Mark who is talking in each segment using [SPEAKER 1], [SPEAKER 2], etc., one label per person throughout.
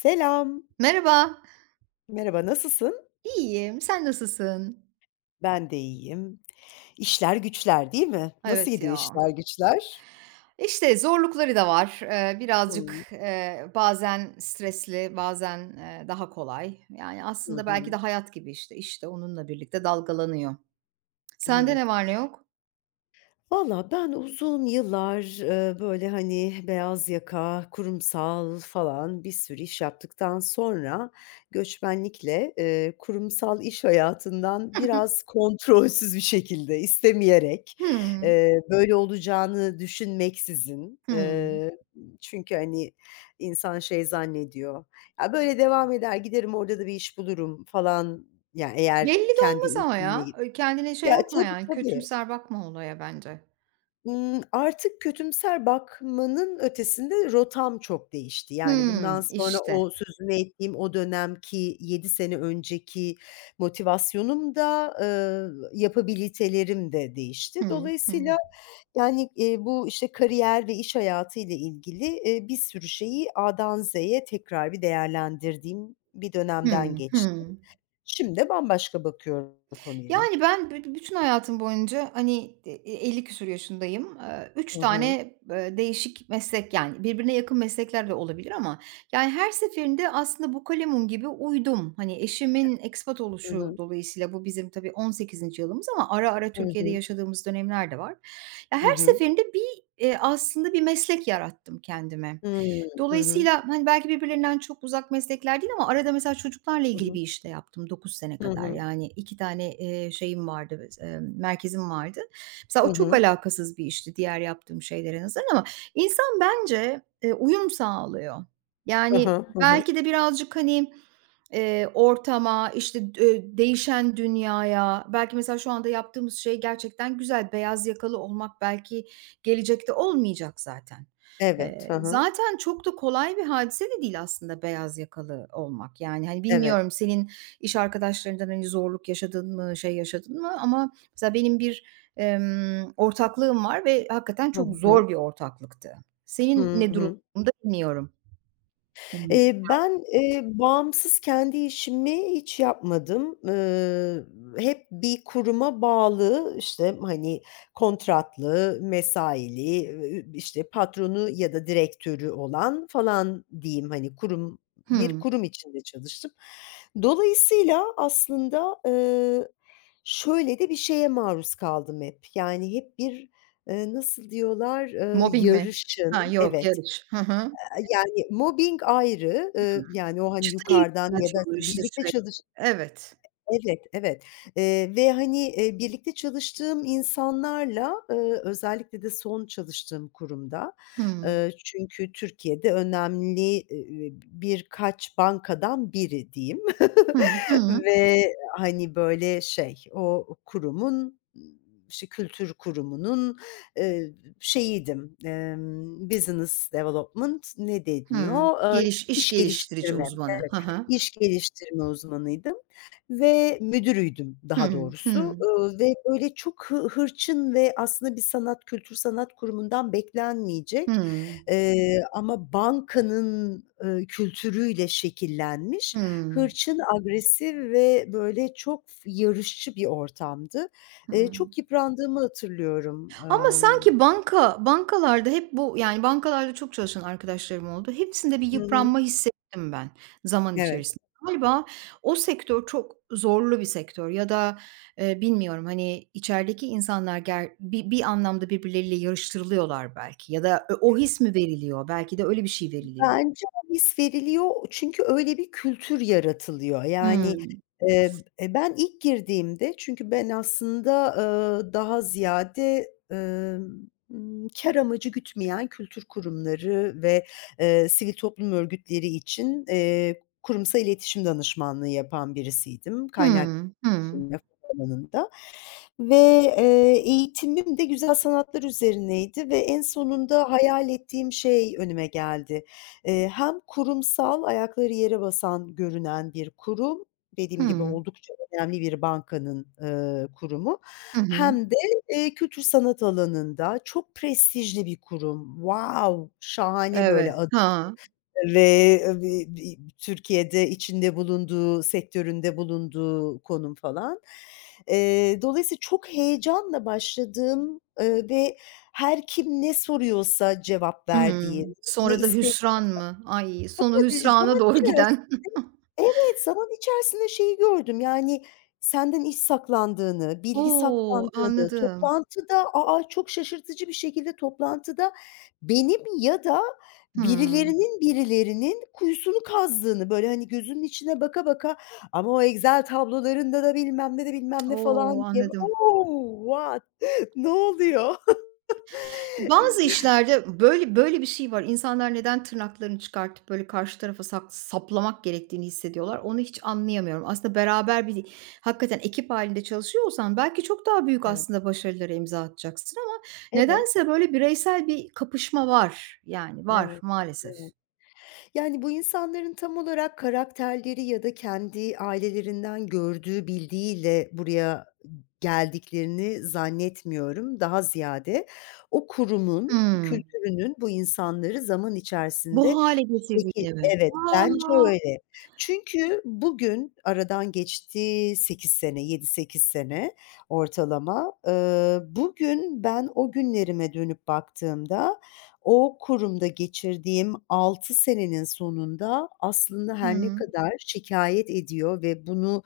[SPEAKER 1] Selam.
[SPEAKER 2] Merhaba.
[SPEAKER 1] Merhaba, nasılsın?
[SPEAKER 2] İyiyim. Sen nasılsın?
[SPEAKER 1] Ben de iyiyim. İşler güçler, değil mi? Nasıl
[SPEAKER 2] Evet
[SPEAKER 1] gidiyor
[SPEAKER 2] ya.
[SPEAKER 1] işler güçler?
[SPEAKER 2] İşte zorlukları da var. Birazcık,
[SPEAKER 1] Hımm.
[SPEAKER 2] bazen stresli, bazen, daha kolay. Yani
[SPEAKER 1] Hı
[SPEAKER 2] aslında belki de
[SPEAKER 1] hı.
[SPEAKER 2] hayat gibi işte. İşte onunla birlikte dalgalanıyor. Sende
[SPEAKER 1] Evet.
[SPEAKER 2] ne var ne yok?
[SPEAKER 1] Valla ben uzun yıllar, böyle, hani, beyaz yaka, kurumsal falan bir sürü iş yaptıktan sonra göçmenlikle, kurumsal iş hayatından biraz kontrolsüz bir şekilde, istemeyerek,
[SPEAKER 2] Hımm.
[SPEAKER 1] böyle olacağını düşünmeksizin,
[SPEAKER 2] Hımm.
[SPEAKER 1] çünkü, hani, insan şey zannediyor, "Ya, böyle devam eder, giderim orada da bir iş bulurum." falan, ya, eğer
[SPEAKER 2] Belli de
[SPEAKER 1] kendi
[SPEAKER 2] olmaz ama
[SPEAKER 1] işinle...
[SPEAKER 2] ya. Öyle kendine şey
[SPEAKER 1] Ya,
[SPEAKER 2] yapma
[SPEAKER 1] tabii,
[SPEAKER 2] yani,
[SPEAKER 1] tabii.
[SPEAKER 2] kötümser bakma olaya bence.
[SPEAKER 1] Artık kötümser bakmanın ötesinde rotam çok değişti. Yani, bundan
[SPEAKER 2] Hımm,
[SPEAKER 1] sonra
[SPEAKER 2] işte.
[SPEAKER 1] o sözünü ettiğim o dönemki 7 sene önceki motivasyonum da, yapabilitelerim de değişti.
[SPEAKER 2] Hı hı.
[SPEAKER 1] Dolayısıyla, yani, bu, işte, kariyer ve iş hayatıyla ilgili, bir sürü şeyi A'dan Z'ye tekrar bir değerlendirdiğim bir dönemden
[SPEAKER 2] Hı
[SPEAKER 1] geçtim.
[SPEAKER 2] hı.
[SPEAKER 1] Şimdi de bambaşka bakıyorum konuya.
[SPEAKER 2] Yani, ben bütün hayatım boyunca, hani, küsur yaşındayım. 3
[SPEAKER 1] Hı hı.
[SPEAKER 2] tane, değişik meslek, yani, birbirine yakın meslekler de olabilir ama, yani, her seferinde aslında bu kalemun gibi uydum. Hani, eşimin ekspat
[SPEAKER 1] Hı
[SPEAKER 2] oluşu
[SPEAKER 1] hı.
[SPEAKER 2] dolayısıyla bu bizim tabii 18'inci yılımız ama ara ara
[SPEAKER 1] Hı
[SPEAKER 2] Türkiye'de
[SPEAKER 1] hı.
[SPEAKER 2] yaşadığımız dönemler de var. Ya,
[SPEAKER 1] Hı
[SPEAKER 2] her
[SPEAKER 1] hı.
[SPEAKER 2] seferinde bir, aslında bir meslek yarattım kendime.
[SPEAKER 1] Hıı. Hı hı.
[SPEAKER 2] Dolayısıyla, hani, belki birbirlerinden çok uzak meslekler değil ama arada mesela çocuklarla
[SPEAKER 1] Hı
[SPEAKER 2] ilgili
[SPEAKER 1] hı.
[SPEAKER 2] bir iş de yaptım 9 sene
[SPEAKER 1] Hı
[SPEAKER 2] kadar.
[SPEAKER 1] hı.
[SPEAKER 2] Yani 2 tane, şeyim vardı, merkezim vardı. Mesela
[SPEAKER 1] Hı
[SPEAKER 2] o çok
[SPEAKER 1] hı.
[SPEAKER 2] alakasız bir işti diğer yaptığım şeylere nazaran ama insan bence, uyum sağlıyor.
[SPEAKER 1] Hı hı.
[SPEAKER 2] Yani
[SPEAKER 1] Hı hı.
[SPEAKER 2] belki de birazcık, hani, ortama, işte, değişen dünyaya, belki mesela şu anda yaptığımız şey gerçekten güzel. Beyaz yakalı olmak belki gelecekte olmayacak zaten.
[SPEAKER 1] Evet. Hı
[SPEAKER 2] Eee,
[SPEAKER 1] hı.
[SPEAKER 2] zaten çok da kolay bir hadise de değil aslında beyaz yakalı olmak. Yani, hani,
[SPEAKER 1] Evet.
[SPEAKER 2] bilmiyorum senin iş arkadaşlarından, hani, zorluk yaşadın mı, şey yaşadın mı ama mesela benim bir, ortaklığım var ve hakikaten
[SPEAKER 1] Hı
[SPEAKER 2] çok
[SPEAKER 1] hı.
[SPEAKER 2] zor bir ortaklıktı.
[SPEAKER 1] Hı
[SPEAKER 2] Senin ne
[SPEAKER 1] hı.
[SPEAKER 2] durumda bilmiyorum. Hımm.
[SPEAKER 1] Ben, bağımsız kendi işimi hiç yapmadım. Hep bir kuruma bağlı, işte, hani, kontratlı, mesaili, işte, patronu ya da direktörü olan falan diyeyim, hani, bir
[SPEAKER 2] Hımm.
[SPEAKER 1] kurum içinde çalıştım. Dolayısıyla aslında, şöyle de bir şeye maruz kaldım hep. Yani, hep bir, nasıl diyorlar,
[SPEAKER 2] Mobbing mi? Ha,
[SPEAKER 1] yarışın...
[SPEAKER 2] yok,
[SPEAKER 1] Evet.
[SPEAKER 2] yarış. Hı hı. Hımm.
[SPEAKER 1] Yani mobbing ayrı, yani o hani
[SPEAKER 2] Çıtayı
[SPEAKER 1] yukarıdan ya da
[SPEAKER 2] yükseltiyorlar işte
[SPEAKER 1] birlikte çalış...
[SPEAKER 2] sürekli. Evet.
[SPEAKER 1] Evet, evet, ve, hani, birlikte çalıştığım insanlarla, özellikle de son çalıştığım kurumda,
[SPEAKER 2] Hımm.
[SPEAKER 1] çünkü Türkiye'de önemli, birkaç bankadan biri diyeyim
[SPEAKER 2] Hı hı.
[SPEAKER 1] ve, hani, böyle, şey, o kurumun, işte, kültür kurumunun, eee, şeyiydim, business development ne
[SPEAKER 2] Hı.
[SPEAKER 1] deniliyor?
[SPEAKER 2] Geliş iş
[SPEAKER 1] İş
[SPEAKER 2] geliştirici
[SPEAKER 1] geliştirme.
[SPEAKER 2] uzmanı. Hı hı.
[SPEAKER 1] İş geliştirme uzmanıydım ve müdürüydüm daha
[SPEAKER 2] Hı
[SPEAKER 1] doğrusu,
[SPEAKER 2] hı.
[SPEAKER 1] ve böyle çok hırçın ve aslında bir sanat, kültür sanat kurumundan beklenmeyecek,
[SPEAKER 2] Hımm.
[SPEAKER 1] ama bankanın, kültürüyle şekillenmiş
[SPEAKER 2] Hımm.
[SPEAKER 1] hırçın, agresif ve böyle çok yarışçı bir ortamdı.
[SPEAKER 2] Hımm.
[SPEAKER 1] Çok yıprandığımı hatırlıyorum.
[SPEAKER 2] Ama sanki bankalarda hep bu yani bankalarda çok çalışan arkadaşlarım oldu. Hepsinde bir
[SPEAKER 1] Hı hı.
[SPEAKER 2] yıpranma hissettim ben zaman
[SPEAKER 1] Evet.
[SPEAKER 2] içerisinde. Galiba o sektör çok zorlu bir sektör ya da, bilmiyorum, hani, içerideki insanlar bir anlamda birbirleriyle yarıştırılıyorlar belki ya da o his mi veriliyor? Belki de öyle bir şey veriliyor.
[SPEAKER 1] Bence o his veriliyor çünkü öyle bir kültür yaratılıyor. Yani,
[SPEAKER 2] Hımm.
[SPEAKER 1] ben ilk girdiğimde çünkü ben aslında, daha ziyade, kâr amacı gütmeyen kültür kurumları ve, sivil toplum örgütleri için, kurumsal iletişim danışmanlığı yapan birisiydim kaynak
[SPEAKER 2] Hımm. Hımm.
[SPEAKER 1] iletişim ve alanında ve, eğitimim de güzel sanatlar üzerineydi ve en sonunda hayal ettiğim şey önüme geldi. Hem kurumsal, ayakları yere basan görünen bir kurum, dediğim gibi
[SPEAKER 2] Hımm.
[SPEAKER 1] oldukça önemli bir bankanın, kurumu
[SPEAKER 2] Hı hı.
[SPEAKER 1] hem de, kültür sanat alanında çok prestijli bir kurum. Wow! Şahane böyle
[SPEAKER 2] Evet.
[SPEAKER 1] adı
[SPEAKER 2] Ha.
[SPEAKER 1] ve bi Türkiye'de içinde bulunduğu, sektöründe bulunduğu konum falan. Dolayısıyla çok heyecanla başladığım, ve her kim ne soruyorsa cevap verdiğim,
[SPEAKER 2] Hımm.
[SPEAKER 1] ne
[SPEAKER 2] Sonra da hüsran mı? Ay, sonu
[SPEAKER 1] fakat,
[SPEAKER 2] hüsrana
[SPEAKER 1] zaman
[SPEAKER 2] doğru
[SPEAKER 1] içeris...
[SPEAKER 2] giden.
[SPEAKER 1] Evet, zaman içerisinde şeyi gördüm, yani, senden iş saklandığını, bilgi
[SPEAKER 2] O!
[SPEAKER 1] saklandığını,
[SPEAKER 2] Anladım.
[SPEAKER 1] toplantıda, çok şaşırtıcı bir şekilde toplantıda benim ya da
[SPEAKER 2] Hımm.
[SPEAKER 1] birilerinin kuyusunu kazdığını, böyle, hani, gözünün içine baka baka ama o Excel tablolarında da bilmem ne de bilmem ne
[SPEAKER 2] O!
[SPEAKER 1] falan diye.
[SPEAKER 2] Anladım.
[SPEAKER 1] O! What? Ne oluyor?
[SPEAKER 2] Bazı işlerde böyle böyle bir şey var. İnsanlar neden tırnaklarını çıkartıp böyle karşı tarafa saplamak gerektiğini hissediyorlar, onu hiç anlayamıyorum. Aslında beraber hakikaten ekip hâlinde çalışıyor olsan belki çok daha büyük
[SPEAKER 1] Evet,
[SPEAKER 2] aslında başarılara imza atacaksın ama
[SPEAKER 1] evet,
[SPEAKER 2] nedense böyle bireysel bir kapışma var. Yani var
[SPEAKER 1] evet,
[SPEAKER 2] maalesef.
[SPEAKER 1] evet. Yani bu insanların tam olarak karakterleri ya da kendi ailelerinden gördüğü, bildiğiyle buraya geldiklerini zannetmiyorum. Daha ziyade o kurumun,
[SPEAKER 2] Hımm.
[SPEAKER 1] kültürünün bu insanları zaman
[SPEAKER 2] Bu
[SPEAKER 1] içerisinde...
[SPEAKER 2] hâle
[SPEAKER 1] Peki,
[SPEAKER 2] getirdiğini mi?
[SPEAKER 1] evet,
[SPEAKER 2] A!
[SPEAKER 1] bence öyle. Çünkü bugün aradan geçti 8 sene, 7-8 sene ortalama. Bugün ben o günlerime dönüp baktığımda o kurumda geçirdiğim 6 senenin sonunda aslında her ne
[SPEAKER 2] Hıı.
[SPEAKER 1] kadar şikayet ediyor ve bunu,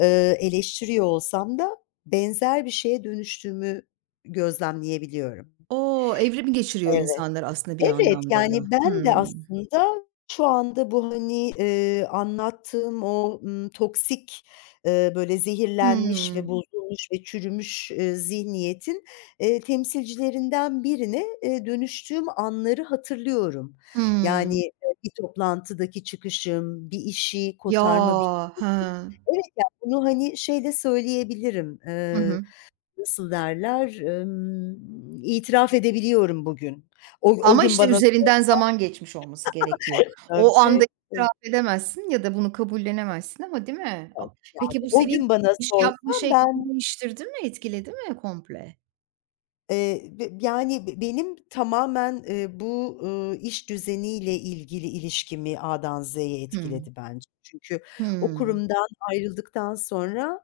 [SPEAKER 1] eleştiriyor olsam da benzer bir şeye dönüştüğümü gözlemleyebiliyorum.
[SPEAKER 2] O! Evrimi geçiriyor insanlar aslında bir
[SPEAKER 1] Evet,
[SPEAKER 2] anlamda da.
[SPEAKER 1] yani ben de
[SPEAKER 2] Hıı.
[SPEAKER 1] aslında şu anda bu, hani, anlattığım o, toksik, böyle zehirlenmiş ve
[SPEAKER 2] Hıı.
[SPEAKER 1] bozulmuş ve çürümüş, zihniyetin, temsilcilerinden birine, dönüştüğüm anları hatırlıyorum. Yani,
[SPEAKER 2] Hıı.
[SPEAKER 1] bir toplantıdaki çıkışım, bir işi kotarma, bir...
[SPEAKER 2] Ya! He.
[SPEAKER 1] Evet, ya, bunu, hani, şeyle söyleyebilirim,
[SPEAKER 2] Hı hı.
[SPEAKER 1] nasıl derler, itiraf edebiliyorum bugün. O
[SPEAKER 2] Ama
[SPEAKER 1] gün
[SPEAKER 2] işte
[SPEAKER 1] bana...
[SPEAKER 2] üzerinden zaman geçmiş olması gerekiyor. O
[SPEAKER 1] Tabii,
[SPEAKER 2] anda itiraf
[SPEAKER 1] tabii,
[SPEAKER 2] edemezsin ya da bunu kabullenemezsin ama değil mi? A
[SPEAKER 1] tabii.
[SPEAKER 2] peki bu
[SPEAKER 1] O
[SPEAKER 2] senin
[SPEAKER 1] gün bana
[SPEAKER 2] iş yapma
[SPEAKER 1] sorsan
[SPEAKER 2] şeklini
[SPEAKER 1] ben,
[SPEAKER 2] değiştirdi mi, etkiledi mi komple?
[SPEAKER 1] b yani benim tamamen, bu, iş düzeniyle ilgili ilişkimi A'dan Z'ye
[SPEAKER 2] Hıı.
[SPEAKER 1] etkiledi bence. Çünkü o
[SPEAKER 2] Hıı.
[SPEAKER 1] kurumdan ayrıldıktan sonra,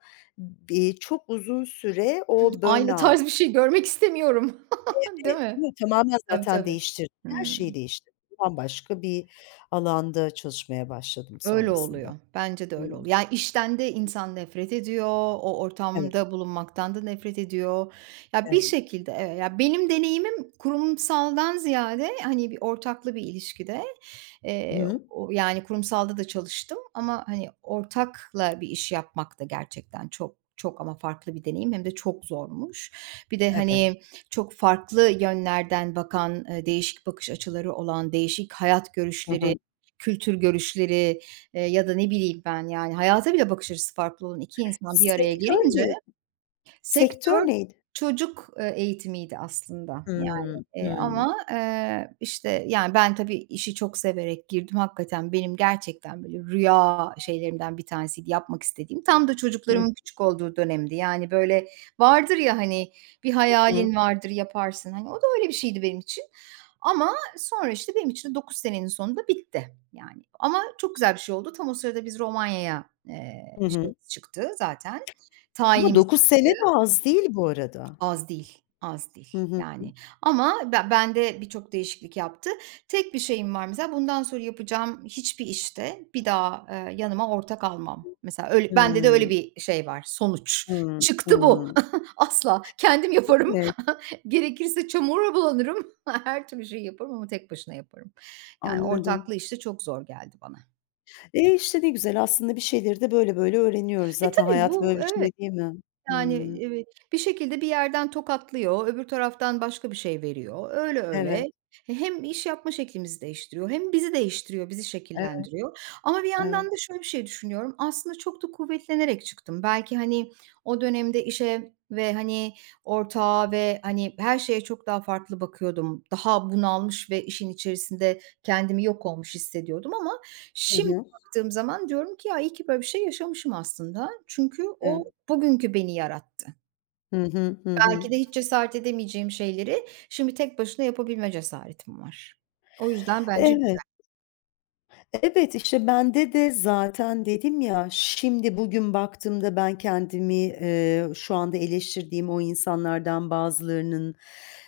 [SPEAKER 1] çok uzun süre o
[SPEAKER 2] Aynı
[SPEAKER 1] burnout...
[SPEAKER 2] tarz bir şey görmek istemiyorum. Değil
[SPEAKER 1] Evet,
[SPEAKER 2] mi?
[SPEAKER 1] yok tamamen
[SPEAKER 2] Tabii,
[SPEAKER 1] zaten
[SPEAKER 2] tabii.
[SPEAKER 1] değiştirdi. Her
[SPEAKER 2] Hıı.
[SPEAKER 1] şeyi değiştirdi. Bambaşka bir alanda çalışmaya başladım
[SPEAKER 2] Öyle
[SPEAKER 1] sonrasında.
[SPEAKER 2] oluyor. Bence de
[SPEAKER 1] Hıı.
[SPEAKER 2] öyle oluyor. Yani işten de insan nefret ediyor, o
[SPEAKER 1] Evet,
[SPEAKER 2] ortamda bulunmaktan da nefret ediyor. Ya, bir
[SPEAKER 1] evet.
[SPEAKER 2] şekilde evet, ya, benim deneyimim kurumsaldan ziyade, hani, bir ortaklı bir ilişkide,
[SPEAKER 1] Hı hı.
[SPEAKER 2] o yani kurumsalda da çalıştım ama, hani, ortakla bir iş yapmak da gerçekten çok, çok ama farklı bir deneyim hem de çok zormuş. Bir de,
[SPEAKER 1] Evet.
[SPEAKER 2] hani, çok farklı yönlerden bakan, değişik bakış açıları olan, değişik hayat
[SPEAKER 1] Hı
[SPEAKER 2] görüşleri,
[SPEAKER 1] hı.
[SPEAKER 2] kültür görüşleri ya da ne bileyim ben, yani, hayata bile bakış açısı farklı olan 2 insan bir araya
[SPEAKER 1] Sektör
[SPEAKER 2] gelince.
[SPEAKER 1] ne
[SPEAKER 2] Sektör
[SPEAKER 1] Sektör neydi?
[SPEAKER 2] çocuk, eğitimiydi aslında yani,
[SPEAKER 1] Hımm. Hımm.
[SPEAKER 2] ama, işte, yani, ben tabii işi çok severek girdim. Hakikaten benim gerçekten böyle rüya şeylerimden bir tanesiydi yapmak istediğim. Tam da
[SPEAKER 1] Hı
[SPEAKER 2] çocuklarımın küçük olduğu dönemdi. Yani, böyle vardır ya, hani, bir
[SPEAKER 1] hı.
[SPEAKER 2] hayalin vardır, yaparsın. Hani, o da öyle bir şeydi benim için ama sonra, işte, benim için de 9 senenin sonunda bitti yani. Ama çok güzel bir şey oldu. Tam o sırada biz Romanya'ya,
[SPEAKER 1] Hı hı.
[SPEAKER 2] şeyimiz çıktı zaten,
[SPEAKER 1] Ama
[SPEAKER 2] tayinimiz.
[SPEAKER 1] 9 sene de az değil bu arada.
[SPEAKER 2] Az değil, az
[SPEAKER 1] Hı
[SPEAKER 2] değil
[SPEAKER 1] hı.
[SPEAKER 2] yani ama bende birçok değişiklik yaptı. Tek bir şeyim var mesela bundan sonra yapacağım hiçbir işte bir daha, yanıma ortak almam. Mesela öyle bende de öyle
[SPEAKER 1] Hımm.
[SPEAKER 2] bir şey var, sonuç.
[SPEAKER 1] Hımm.
[SPEAKER 2] Çıktı bu.
[SPEAKER 1] Hımm.
[SPEAKER 2] Asla. Kendim yaparım.
[SPEAKER 1] Evet,
[SPEAKER 2] Gerekirse çamura bulanırım. Her türlü şey yaparım ama tek başına yaparım. Yani
[SPEAKER 1] anladım.
[SPEAKER 2] ortaklı işte çok zor geldi bana.
[SPEAKER 1] E, işte, ne güzel aslında bir şeyleri de böyle böyle öğreniyoruz.
[SPEAKER 2] E,
[SPEAKER 1] Zaten
[SPEAKER 2] tabii
[SPEAKER 1] hayat
[SPEAKER 2] bu.
[SPEAKER 1] böyle bir
[SPEAKER 2] Evet.
[SPEAKER 1] şey değil mi?
[SPEAKER 2] Yani,
[SPEAKER 1] Hımm.
[SPEAKER 2] evet, bir şekilde bir yerden tokatlıyor, öbür taraftan başka bir şey veriyor. Öyle
[SPEAKER 1] Evet,
[SPEAKER 2] öyle. E, hem iş yapma şeklimizi değiştiriyor hem bizi değiştiriyor, bizi
[SPEAKER 1] evet,
[SPEAKER 2] şekillendiriyor. Ama bir yandan
[SPEAKER 1] evet.
[SPEAKER 2] da şöyle bir şey düşünüyorum, aslında çok da kuvvetlenerek çıktım. Belki, hani, o dönemde işe ve, hani, ortağa ve, hani, her şeye çok daha farklı bakıyordum. Daha bunalmış ve işin içerisinde kendimi yok olmuş hissediyordum ama
[SPEAKER 1] Hı
[SPEAKER 2] şimdi
[SPEAKER 1] hı.
[SPEAKER 2] baktığım zaman diyorum ki ya iyi ki böyle bir şey yaşamışım aslında. Çünkü o
[SPEAKER 1] Evet.
[SPEAKER 2] bugünkü beni yarattı.
[SPEAKER 1] Hı hı. Hı hı.
[SPEAKER 2] Belki de hiç cesaret edemeyeceğim şeyleri şimdi tek başına yapabilme cesaretim var. O yüzden bence.
[SPEAKER 1] Evet. Evet, işte bende de zaten dedim ya, şimdi bugün baktığımda ben kendimi, şu anda eleştirdiğim o insanlardan bazılarının,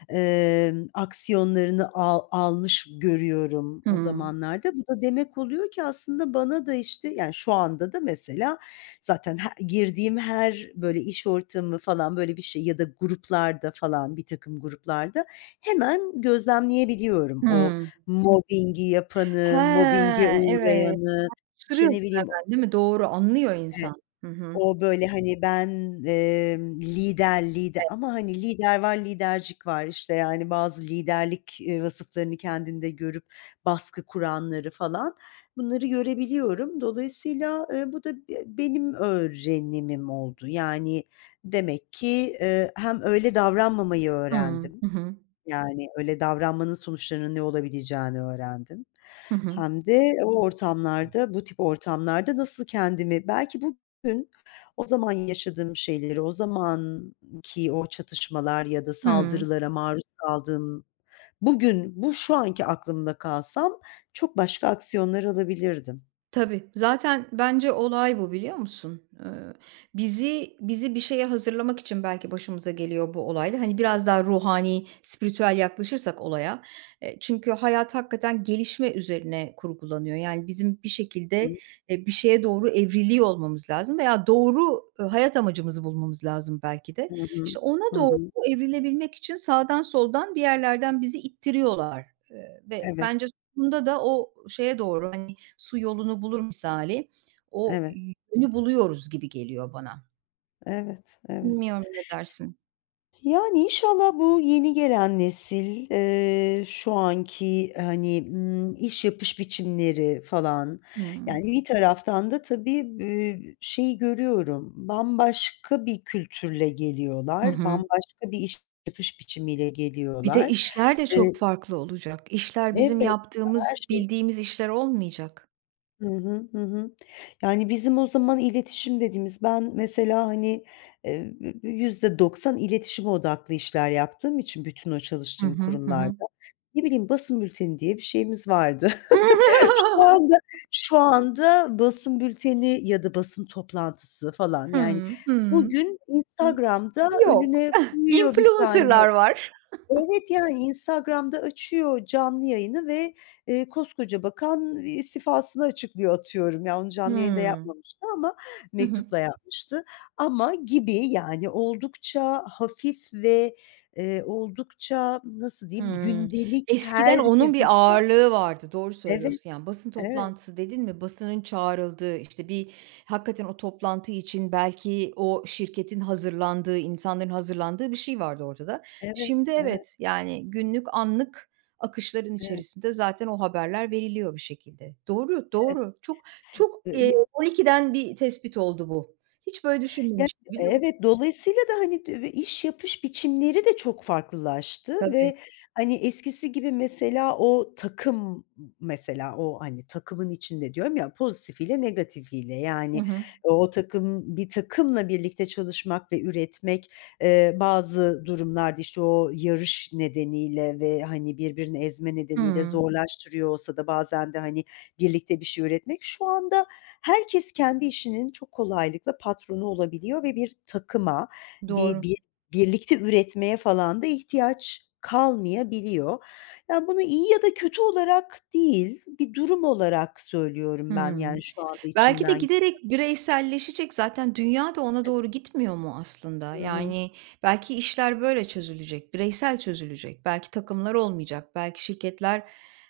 [SPEAKER 1] aksiyonlarını almış görüyorum o
[SPEAKER 2] Hımm.
[SPEAKER 1] zamanlarda. Bu da demek oluyor ki aslında bana da işte, yani, şu anda da mesela zaten girdiğim her böyle iş ortamı falan böyle bir şey ya da gruplarda falan bir takım gruplarda hemen gözlemleyebiliyorum o
[SPEAKER 2] Hımm.
[SPEAKER 1] Mobbing'i yapanı,
[SPEAKER 2] He,
[SPEAKER 1] mobbing'e
[SPEAKER 2] evet.
[SPEAKER 1] uğrayanı, işte,
[SPEAKER 2] Şaşırıyorsun
[SPEAKER 1] ne bileyim, o...
[SPEAKER 2] hemen değil mi? Doğru, anlıyor
[SPEAKER 1] Evet,
[SPEAKER 2] insan. Hı hı.
[SPEAKER 1] o böyle, hani, ben, lider,
[SPEAKER 2] Evet.
[SPEAKER 1] ama, hani, lider var, lidercik var. İşte, yani, bazı liderlik, vasıflarını kendinde görüp baskı kuranları falan, bunları görebiliyorum. Dolayısıyla, bu da benim öğrenimim oldu. Yani, demek ki, hem öyle davranmamayı
[SPEAKER 2] Hımm.
[SPEAKER 1] öğrendim.
[SPEAKER 2] Hı hı.
[SPEAKER 1] Yani, öyle davranmanın sonuçlarının ne olabileceğini öğrendim.
[SPEAKER 2] Hı hı.
[SPEAKER 1] Hem de o ortamlarda, bu tip ortamlarda nasıl kendimi belki bugün o zaman yaşadığım şeyleri, o zamanki o çatışmalar ya da
[SPEAKER 2] Hıı.
[SPEAKER 1] saldırılara maruz kaldığım bugün, bu şu anki aklımda kalsam çok başka aksiyonlar alabilirdim.
[SPEAKER 2] Tabii. Zaten bence olay bu, biliyor musun? Bizi bir şeye hazırlamak için belki başımıza geliyor bu olayla. Hani, biraz daha ruhani, spiritüel yaklaşırsak olaya, çünkü hayat hakikaten gelişme üzerine kurgulanıyor. Yani, bizim bir
[SPEAKER 1] Hı
[SPEAKER 2] şekilde,
[SPEAKER 1] hı.
[SPEAKER 2] bir şeye doğru evriliyor olmamız lazım veya doğru, hayat amacımızı bulmamız lazım belki de.
[SPEAKER 1] Hı
[SPEAKER 2] İşte,
[SPEAKER 1] hı.
[SPEAKER 2] ona doğru evrilebilmek için sağdan soldan bir yerlerden bizi ittiriyorlar, ve
[SPEAKER 1] Evet,
[SPEAKER 2] bence sonunda da o şeye doğru, hani, su yolunu bulur misali o
[SPEAKER 1] evet,
[SPEAKER 2] yönü buluyoruz gibi geliyor bana.
[SPEAKER 1] evet, evet.
[SPEAKER 2] Bilmiyorum ne dersin?
[SPEAKER 1] Yani, inşallah bu yeni gelen nesil, şu anki, hani, iş yapış biçimleri falan,
[SPEAKER 2] Hımm.
[SPEAKER 1] yani, bir taraftan da tabii, şeyi görüyorum, bambaşka bir kültürle
[SPEAKER 2] Hı
[SPEAKER 1] geliyorlar,
[SPEAKER 2] hı.
[SPEAKER 1] bambaşka bir iş yapış biçimiyle
[SPEAKER 2] Bir de
[SPEAKER 1] geliyorlar.
[SPEAKER 2] işler de
[SPEAKER 1] Eee
[SPEAKER 2] çok farklı olacak. İşler bizim
[SPEAKER 1] Evet, her
[SPEAKER 2] yaptığımız,
[SPEAKER 1] şey...
[SPEAKER 2] bildiğimiz işler olmayacak.
[SPEAKER 1] Hı hı, hı hı. Yani, bizim o zaman iletişim dediğimiz ben mesela, hani, b %90 iletişime odaklı işler yaptığım için bütün o
[SPEAKER 2] Hı
[SPEAKER 1] çalıştığım
[SPEAKER 2] hı. Hı
[SPEAKER 1] kurumlarda,
[SPEAKER 2] hı.
[SPEAKER 1] ne bileyim, basın bülteni diye bir şeyimiz vardı. Şu anda Şu anda basın bülteni ya da basın toplantısı falan, yani,
[SPEAKER 2] Hımm. Hımm.
[SPEAKER 1] bugün
[SPEAKER 2] İ
[SPEAKER 1] Instagram'da
[SPEAKER 2] yok.
[SPEAKER 1] önüne koyuyor bir tane...
[SPEAKER 2] Influencer'lar var.
[SPEAKER 1] Evet, yani Instagram'da açıyor canlı yayını ve, koskoca bakan istifasını açıklıyor atıyorum. Ya, onu canlı yayında
[SPEAKER 2] Hımm.
[SPEAKER 1] yapmamıştı ama
[SPEAKER 2] Hı hı.
[SPEAKER 1] mektupla yapmıştı ama gibi yani oldukça hafif ve, oldukça nasıl diyeyim
[SPEAKER 2] Hımm.
[SPEAKER 1] gündelik
[SPEAKER 2] Eskiden onun
[SPEAKER 1] herkesin...
[SPEAKER 2] bir ağırlığı vardı. Doğru
[SPEAKER 1] Evet,
[SPEAKER 2] söylüyorsun. Yani, basın
[SPEAKER 1] evet,
[SPEAKER 2] toplantısı dedin mi, basının çağrıldığı, işte, hakikaten o toplantı için belki o şirketin hazırlandığı, insanların hazırlandığı bir şey vardı ortada.
[SPEAKER 1] evet,
[SPEAKER 2] Şimdi
[SPEAKER 1] evet,
[SPEAKER 2] evet, yani, günlük, anlık akışların
[SPEAKER 1] evet.
[SPEAKER 2] içerisinde zaten o haberler veriliyor bir şekilde. Doğru, doğru. Çok çok,
[SPEAKER 1] Y
[SPEAKER 2] 12'den bir tespit oldu bu. Hiç böyle
[SPEAKER 1] Ya,
[SPEAKER 2] düşünmemiştim biliyor musun?
[SPEAKER 1] evet, dolayısıyla da, hani, iş yapış biçimleri de çok farklılaştı
[SPEAKER 2] Tabii.
[SPEAKER 1] ve, hani, eskisi gibi mesela o takım mesela o, hani, takımın içinde diyorum ya pozitifiyle negatifiyle,
[SPEAKER 2] Hı
[SPEAKER 1] yani,
[SPEAKER 2] hı.
[SPEAKER 1] o takım bir takımla birlikte çalışmak ve üretmek, bazı durumlarda, işte, o yarış nedeniyle ve, hani, birbirini ezme nedeniyle
[SPEAKER 2] Hımm.
[SPEAKER 1] zorlaştırıyor olsa da bazen de, hani, birlikte bir şey üretmek. Şu anda herkes kendi işinin çok kolaylıkla patronu olabiliyor ve bir takıma,
[SPEAKER 2] Doğru.
[SPEAKER 1] bir birlikte üretmeye falan da ihtiyaç kalmayabiliyor. Yani, bunu iyi ya da kötü olarak değil, bir durum olarak söylüyorum ben,
[SPEAKER 2] Hıı.
[SPEAKER 1] yani, şu anda
[SPEAKER 2] Belki de
[SPEAKER 1] içimden.
[SPEAKER 2] giderek bireyselleşecek. Zaten dünya da ona doğru gitmiyor mu aslında?
[SPEAKER 1] Hı hı.
[SPEAKER 2] Yani belki işler böyle çözülecek, bireysel çözülecek. Belki takımlar olmayacak, belki şirketler,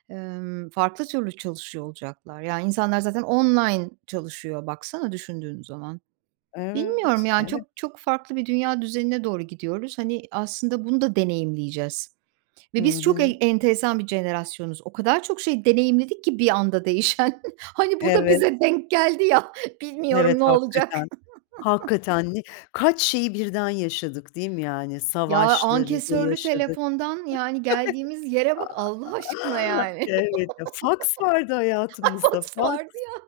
[SPEAKER 2] farklı türlü çalışıyor olacaklar. Yani insanlar zaten online çalışıyor baksana düşündüğün zaman. Bilmiyorum
[SPEAKER 1] Evet,
[SPEAKER 2] yani
[SPEAKER 1] evet.
[SPEAKER 2] çok çok farklı bir dünya düzenine doğru gidiyoruz. Hani aslında bunu da deneyimleyeceğiz.
[SPEAKER 1] Hı
[SPEAKER 2] Ve biz çok
[SPEAKER 1] hı.
[SPEAKER 2] en enteresan bir jenerasyonuz. O kadar çok şey deneyimledik ki bir anda değişen. Hani bu da
[SPEAKER 1] Evet,
[SPEAKER 2] bize denk geldi ya,
[SPEAKER 1] evet,
[SPEAKER 2] bilmiyorum ne olacak.
[SPEAKER 1] hakikaten. Hakikaten kaç şeyi birden yaşadık değil mi, yani?
[SPEAKER 2] Ya,
[SPEAKER 1] Savaşları da
[SPEAKER 2] ankesörlü
[SPEAKER 1] yaşadık.
[SPEAKER 2] telefondan, yani, geldiğimiz yere bak Allah aşkına yani.
[SPEAKER 1] Evet, ya, faks vardı hayatımızda.
[SPEAKER 2] Fax
[SPEAKER 1] Faks,
[SPEAKER 2] vardı ya.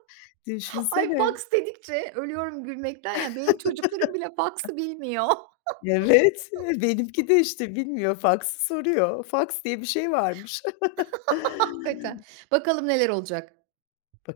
[SPEAKER 2] Ay,
[SPEAKER 1] düşünsene.
[SPEAKER 2] fax dedikçe ölüyorum gülmekten ya. Benim çocuklarım bile faxı bilmiyor.
[SPEAKER 1] Evet, benimki de işte bilmiyor faksı soruyor. Faks diye bir şey varmış.
[SPEAKER 2] Hakikaten. Bakalım neler olacak.
[SPEAKER 1] Bakalım